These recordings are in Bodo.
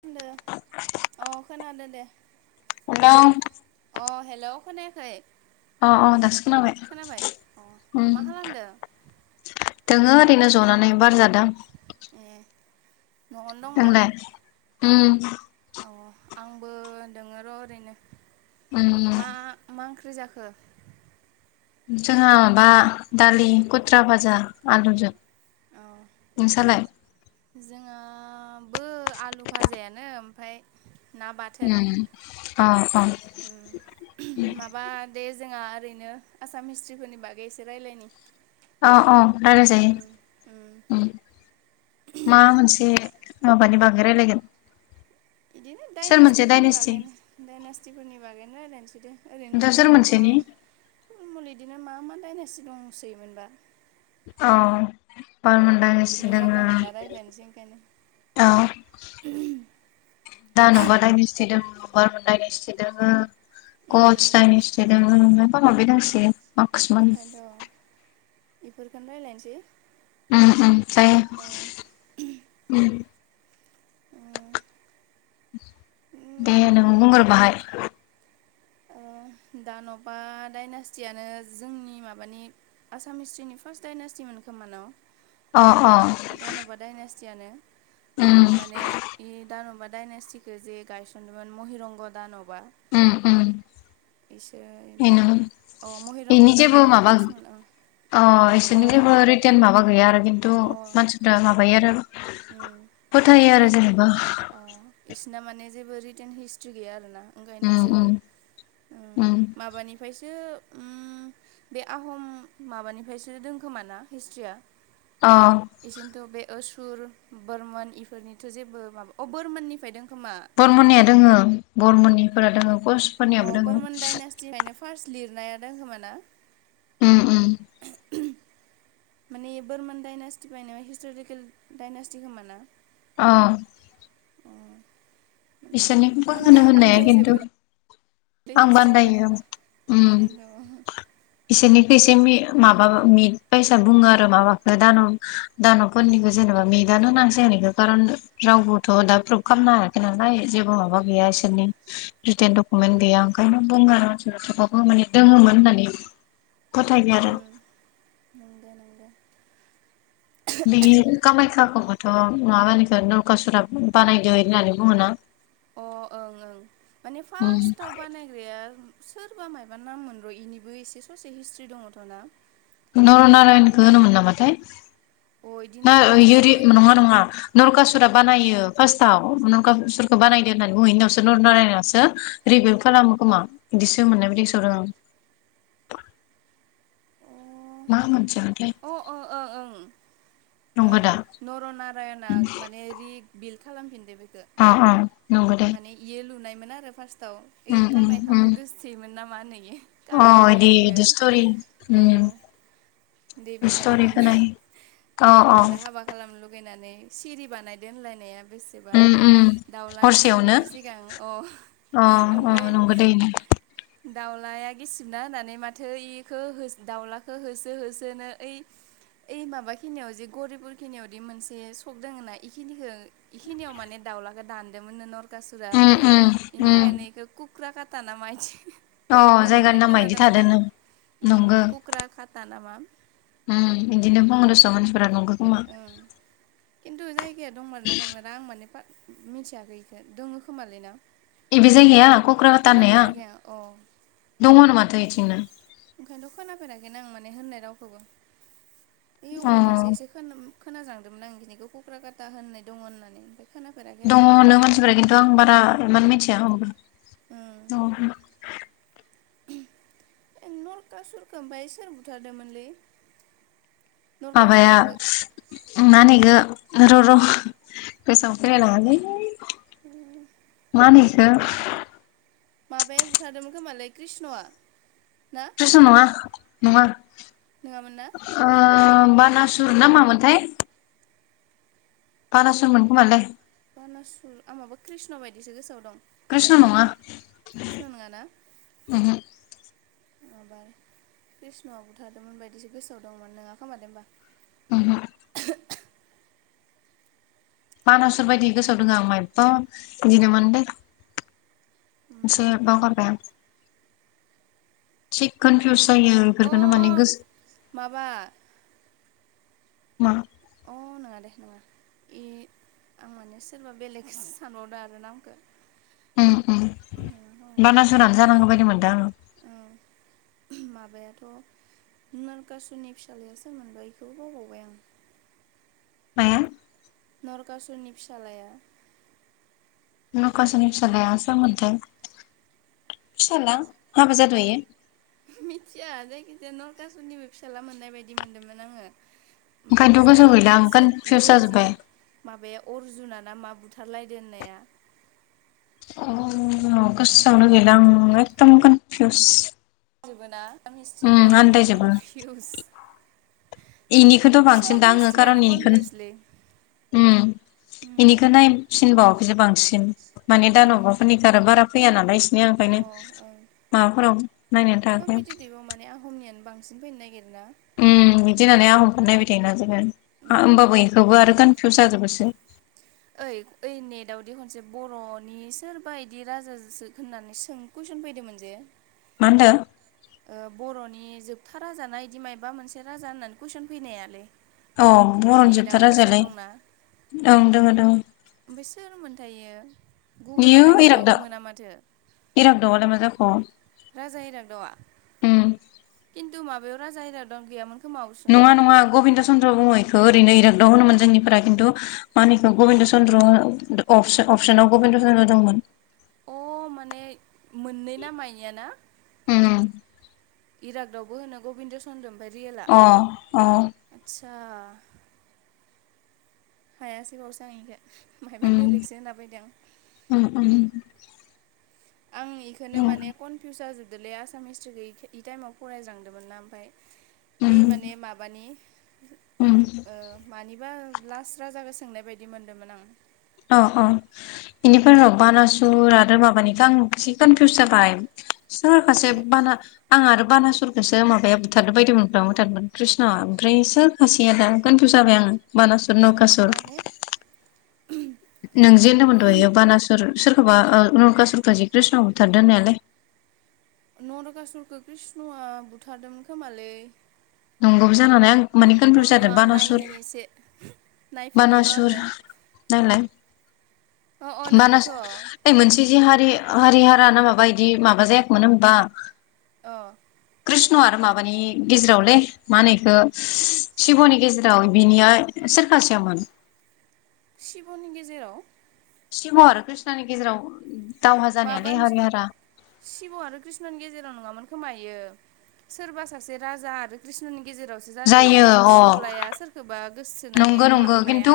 खोनदो अ खोनादो दे। हेलौ अ हेलौ खोनायाखै। अ अ दासो खोनाबाय अ उम मा खालामदो दोङो ओरैनो जनानै बार जादों। ए न'आवनो दंबा? नोंलाय उम अ आंबो दोङो र' ओरैनो उम मा मा ओंख्रि जाखो। जोंहा माबा दालि खुथ्रा भाजा आलुजों। अ नोंसालाय? जोंहाबो आलु भाजायानो ओमफाय ना बाथोन उम अ अ उम माबा दे जोंआ ओरैनो आसाम हिस्ट्रिफोरनि बागै एसे रायलायनि। अ अ रायलाय जायो उम मा मोनसे माबानि बागै रायलायगोन। बिदिनो सोर मोनसे दाइनेसटिफोरनि डाइनेस्टि बागैनो दाइनेसटिफोरनि बागैनो रायलायनोसैदे ओरैनो ओमफ्राय सोर थुलमुल मा मोनसेनि थुलमुल इदिनो मा मा दायनासि दंसैमोनबा। औ बारमोन डाइनेस्टि दोङो जानला मोनला रायलायनोसै ओंखायनो। दा नुबाथाय मिसथि दङ। [unintelligible] इसटि दोङो उम [unintelligible] दोङो मायबा माबि दोंसोयो। माखासे मानि इफोरखोनो रायलायनोसै। उम उम जायो उम उम दे उम नों बुंग्रो बाहाय। ओ दान'बा डाइनास्टियानो जोंनि माबानि आसाम हिस्ट्रिनि फार्स्ट डाइनास्टिमोन खोमा न'? अ अ दान'बा डायनेस्टियानो उम माने इ दान'बा डाइनेस्टिखो जे गायसनदोंमोन महिरंग' दान'बा उम उम। इसोर बेनोमोन अ' महिरंग बेनि जेबो दान'बानो माबा फार्स्टमोन ओं। अ' एसोरनि जेबो रिटेन माबा गैया आरो खिन्थु अ मानसिफ्रा माबायो आरो उम फोथायो आरो जेनोबा। अ बिसिना माने जेबो रिटेन हिस्ट्रि गैया आरोना ओंखायनो उम उम इसोरबो उम माबानिफ्रायसो उम, बे आहम माबानिफ्रायसो दंखोमा ना हिस्ट्रिया? अ इसेनोथ' बे ओसुर बोरमोन इफोरनिथ' जेबो माबा अ' बोरमोननिफ्राय दों। बरमनिया दोङो बरमनिफोरा दोङो। अ कचफोरनियाबो दोङो बर्मन डाइनेस्टिफ्रायनो फार्स्ट लिरनाया दं खोमा ना? उम उम। माने बर्मन डाइनास्टिनिफ्रायनो हिस्ट'रिकेल डाइनास्टि खोमा ना? अ। अ माने बिसोरनिखौबो आन्दा होनो होननाया खिनथु आन्दायजोबो आंबो हिस्ट्रिखौ आन्दायो उम। ओंखायनोथ' बिसोरनिखो इसे मे माबा मिट बायसा बुङो आरो माबाखौ दान'ब दान'बफोरनिखो जेनोबा मिटआनो होननांसिगोन इखो खारन रावबोथ' दा प्रुभ खामनो हाथ'या नाय जेबो माबा अ गैया इसोरनि रिटन डकुमेन्ट उम गैया ओंखायनो बुङा थेबाबबो माने दङोमोन होननानै फोथायो आरो उम नोंगो नोंगो। बि कामाख्याखौबो थ' माबानिखौ नरखासुरा बानायदो होननानै बुङोना? अ' ओं ओं माने उम फार्स्टआव बानायग्राया सोरबा मायबा नाममोन र' इनिबो एसे ससे हिस्ट्रि दङथ' ना? नरनारायनखौ होनोमोन नामाथाय अ इदिनो ना सोरबा इरि सासे नङा नङा नरखासु रा बानायो फार्सटआव नरखासुरखौ बानायदो होन्नानै बुङो इनि उनावसो नरनारायणसो रिभिबिल्ट खाल खालामो खोमा बिदिसो मोनाय बायदि गोसोआव दं आं। अ मा मोनसेमोनथाय अ अ ओं ओं। नंगौ ओं दा नरनारायणआ माने रिबिल्ट खालामफिनदो बे अ अ नंगौ दे। मोन आरो फार्स्टआव ओइ उम उम उम कामाख्याखौ गोसथोयोमोन नामा होनो आरो? अ इदि इदि स्तरि अ उम। देबिखौनो स्ट'रि माने खोनायो अ अ देबिखौनो हाबा खालाम नो लुगैनानै सिरि बानायदो होनलायनाया बेसेबा उम ओमफाय उम दाउला हरसेयावनो गिसिबिनि सिगां औ अ अ ओमफाय नंगौ [unintelligible] दाउलाया गिसिबना होननानै माथो इखौ होस दाउलाखौ होसो होसोनो ओइ ओइ माबा खिनियाव जे गौरिपुर खिनियावदि मोनसे सख दङ ना इखिनिखौ इखिनियाव माने दाउलाखौ दानदोंमोननो नर सुरा उम ओमफाय उम बेनि उम थाखायनो इखौ कुख्रा खाटा ना मादि, अ जायगानि होननो नामा इदि खोनादोंमोन थादोनो उम नंगो कुक्रा खाता नामा? उम दिनो बुङो दसन मानसि उम खिन्थु जायगाया दं मारोना ना दंमारा आं माने मिथियाखै इखौ दङो खोमालै ना? एबे जायगाया क'क्राकाता होनाया खोनाफेराखै आं अ दङ होनो माथो ओथिंनो, ओंखायनोथ' खोनाफेराखै आं माने होननाय रावखौबो बे अ अबावबासो एसे खोनोम खोनाज्रांदोंमोन आं बिदिखौ कुक्राकाता होननाय दङ होननानै खोनाफेराखै आरो दङ बुंनाय होननो मानसिफोरा रावनिबो खिन्थु आं बारा मिथिया [unintelligible] औ नरकासुरखो ओमफ्राय सोर बुथारदोंमोनलै, माबाया नरकासुरखौ मा मोनो इखो र' र' बेसां फैलायलाङालै मानै [unintelligible] माबाया बुथारदोंमोन खोमालै कृष्णआ ना कृष्ण नङा नङा नङामोन ना ओ बानासुर ना मामोनथाय, बारासुरमोन खोमालै, बानासुर माबा कृष्ण बायदिसो गोसोआव दं कृष्ण नङा कृष्ण नङा ओमहो माबार कृष्ण'आव बुथारदोंमोन बायदिसो गोसोआव दंमोन नङा खोमालै होनोमबा, ओमहो बानासुर बायदि गोसोआव दङो आं मायबा बिदिनोमोन दै, एसे बावगारबाय आं थि कनफिउस जायो अ बेफोरखौनो माने गोसो माबा मा अ नङा दे नङा ए आं माने सोरबा बेलेग सानबावदों आरो नामखो बानासुरनानै जानांगौ बायदि मोनदों आङो, [inaudible] माबायाथ' नरकासुनि फिसाज्लाया सोरमोनबा इखोबो बावबावबाय आं माया नरकासुरनि फिसालाया, नरकासुरनि फिसालाया सोरमोनथाय, फिसाला हाबा जादो इयो, मिथिया जायखिजाया नरकासुनिबो फिसााज्ला मोननाय बायदि मोनदोंमोन आङो, उम ओंखायनोथ' जाय गोसोआव गैला आं सो कनफिउस इखो जि जाजोब्बाय माबाया अर्जना ना मा बुथ बुथार लायदोंहोननाया, अ गोसोआवनो गैला आं एकदम कनफिउस, जोबोना [unintelligible] उम बायदिनो कनफिउस, बेनिखौथ' बांसिन सब दा आङो हिस्ट्रियानो खारन इनिखौनो कनफिउसलै उम, उम बेनिखो नायफिनबावाखैसो बांसिन माने उम दान'बाफोरनिखौ आरो बारा फैया नालाय इसिनिया अ ओंखायनो ओं माबाफोराव नायनानै थाङाखै, बिसिन फैनो नागिरो ना? उम बिदि होननानै आं [unintelligible] नायबाय थायोना जोङो उम होमबाबो इखौबो [unintelligible] थु जाजोबोसो ओइ ओइ नेटदावदि खनसे बर'नि सोरबा इदि राजाो होननानै सों कुइ फैदोंमोन जे, मा होनदों? ओ बर'नि जोबथा राजानाया बिदि मायबा मोनसे राजा होननानै कुइसन फैनायालै, औ बर'नि जोबथा नेटआव गोसोआव राजायालै दंना ओं दङ दङ। ओमफ्राय सोर मोनथायो गुगोलाव ननायागिरबाबो मोना माथो। इराग्दाव आ लाय मा जाखो राजा इरागदावा उम खिन्थु माबायाव राजा दं गैयामोन। खोमा अपसनाव नङा नङा गबिन्द चन्द्र बुङो ओरैनो इरागदाव होनोमोन जोंनिफ्रा खिन्थु मा होनो इखौ गबिन्द चन्द्र [unintelligible] [unintelligible] अ माने मोननै ना माइआ ना [unintelligible] इरागदावबो होनो गबिन्द चन्दम। अ अ। दा हायासै बावसो आं इख' माहायबा उम बेलेगसो होनलाबायदों उम उम आं इखोनो उम माने कनफिउस जाजोबदोलै आसाम हिसट्रि गै इ टाइमाव फरायज्रांदोंमोन ना ओमफ्राय उम ओइ माने माबानि उम ओ मानिबा लास्ट्रा जागो सोंनाय बायदि मोनदोंमोन आं। अ अ इनिफ्राय र बानासुर आरो माबानिखौ आं एसे कनफिउस जाबाय। सोर खासे सोरनो बाना आं आरो बानासुरखौसो माबाया बुथारदों बायदों [unintelligible] कृष्णआ ओमफ्राय सोर खासेया दा कनफिउस जाबाय आं। मानासुर नौकासर। माने नों जे होनदों दहायो बानासुर सोरखौबा ओ नरकासुरखौ जि कृष्ण आ बुथारदो होननायालाय [inaudible] नरकासुरखौ कृष्णआ बुथारदोंमोन खोमालै। नंगौबो जानो हानाय आं माने र' कनफिउस र' जादों आं बानासुर नायनि एसे नायफिनि र' आङो। अ अ [unintelligible] मानास नोंगोथ' ओइ मोनसे बिदि हारि हारि हारा ना माबा इदि माबा जायाखैमोन होमबा। ओ कृष्ण आरो माबानि गेजेरावलै मा होनो इखौ शिब'नि गेजेराव बिनिया सोर सासेयामोन? शिब'नि गेजेराव शिब' आरो कृष्णनि गेजेराव दावहा जानायालै माबानस हारि हारा शिब' आरो कृष्णनि गेजेराव नङामोन खोमा इयो सोरबा सासे राजा आरो कृष्णनि गेजेरावसो जादों जायो इनि अ फिसौलाया सोरखौबा गोसोथोनानै नंगौ नंगौ लांनाया खिन्थु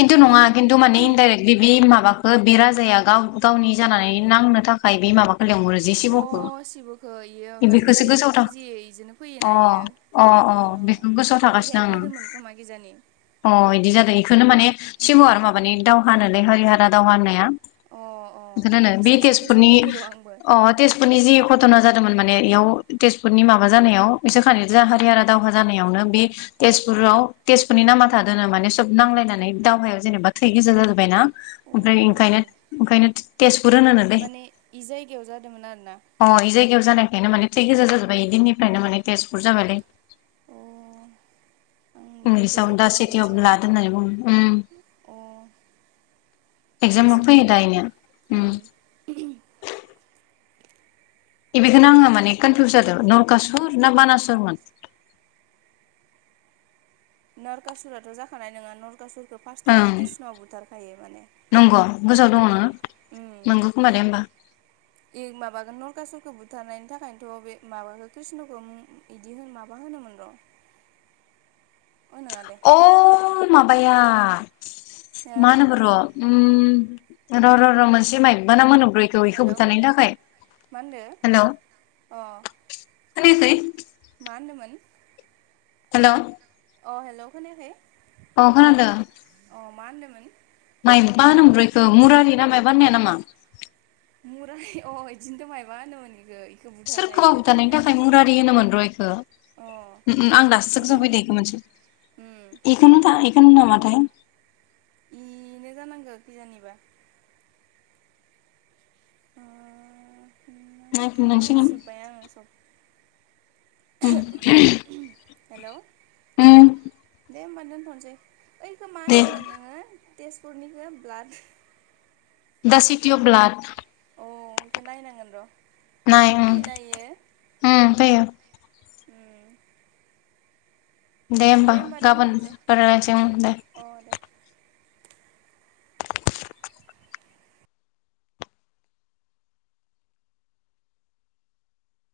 खिन्थु नङा खिन्थु माने इनडाइरेक्ट बे माबाखौ बि जाया गाव गावनि जानानै नांनो थाखाय बे माबा अ सिब'खौ इयो माने बेखौसो जायजों गोसोआव था फुजियो इजोंनो फैयोना अ इयो। अ औ बेखौ गोसोआव इ थागासिनो हेल्प होदोंमोन खोमा गिजानि आं अ इदि जादों इखौनो माने सिब' आरो माबानि दावहानानै हरि हारा दावहा होननाया। अ अ बिखोनो होनो बे एसे एसे गोसोआव तेजपुरनि फैदो र' आंबो अ तेजपुरनि जि घटना जा दोंमोन माने इयाव तेजपुरनि माबा जानायाव बिसोर खानैजों हारिहारा दावहा जानायावनो बे तेजपुर राव तेजपुरनि नामा थादोनो माने सब नांलायनानै दावहायाव जेनेबा थै गोजा जाजोबाय ना। अ ओमफ्राय ओंखायनो ओंखायनो तेज माने इ जायगायाव जादोंमोन आरोना। अ बे जायगायाव जानायखायनो माने थै गोजा जाजोब्बाय इदिननिफ्रायनो माने तेजपुर जाबायलै। अ। आं बेफोरखौ जेबोखौनो मिथियामोन अ [unintelligible] एगजामाव फैयो दा इनिया उम [unintelligible] बे बेखौनो आङो माने कनफिउस जादों नरकासुर ना बानासुरमोन [inaudible] नरकासुराथ' जाखानाय नङा नरकासुरखौ फार्स्टआवनो ओं कृष्णआ बुथारखायो माने। नंगौ गोसोआव दङ उम नोङो नोंगौ खोमा दे होमबा आं माबागोनन नरखा सुरखौ बुथारनायनि थाखायनोथ' बे माबाखौ कृष्णखौ बिदि होन माबा होन होनो मोन र' [inaudible] अ नङा दे अ माबाया हो मा होनमोन र' ओम र' र' र' मोनसे माइबा नाम होनोमोन। रयखौ इखो हेलौ बुथारनायनि थाखाय। मा होनदो हेल' अ खोनायाखै? मा होनदोमोन? हेल' अ हेल' खोनायाखै? अ खोनादों। अ मा होनदोंमोन? माइबा होनोमोन बेखौ मुरारि ना मायबा होननाया नामा? मुरारि अ इदिनोथ' माइबा होनोमोन इखो इखौ बुथारनायनि सोरखौबा थाखायनो बुथारनायनि नामा थाखाय मु रारि होनोमोन र इखौ। अ उम उम आं दासो गोसोआव फैदों‌ इखो मोनसे उम एखौ नोथ' होनो नामाथाय। इनो जानांगौ खि जानिबा। नायफिननांसिगोन बावजोब्बाय आङो सब। उम हेल' उम दे होमबा दोनथ'सै। ओइखौ मा दे होनदोंमोन नोङो तेजपुरनिखौ ब्लाड दा सिति अव ब्लाट। औ एसे नायनांगोन र' नाय उम फैयोना इयो? उम फैयो दे होमबा गाबोन रायलायसै ओम दे। अ दे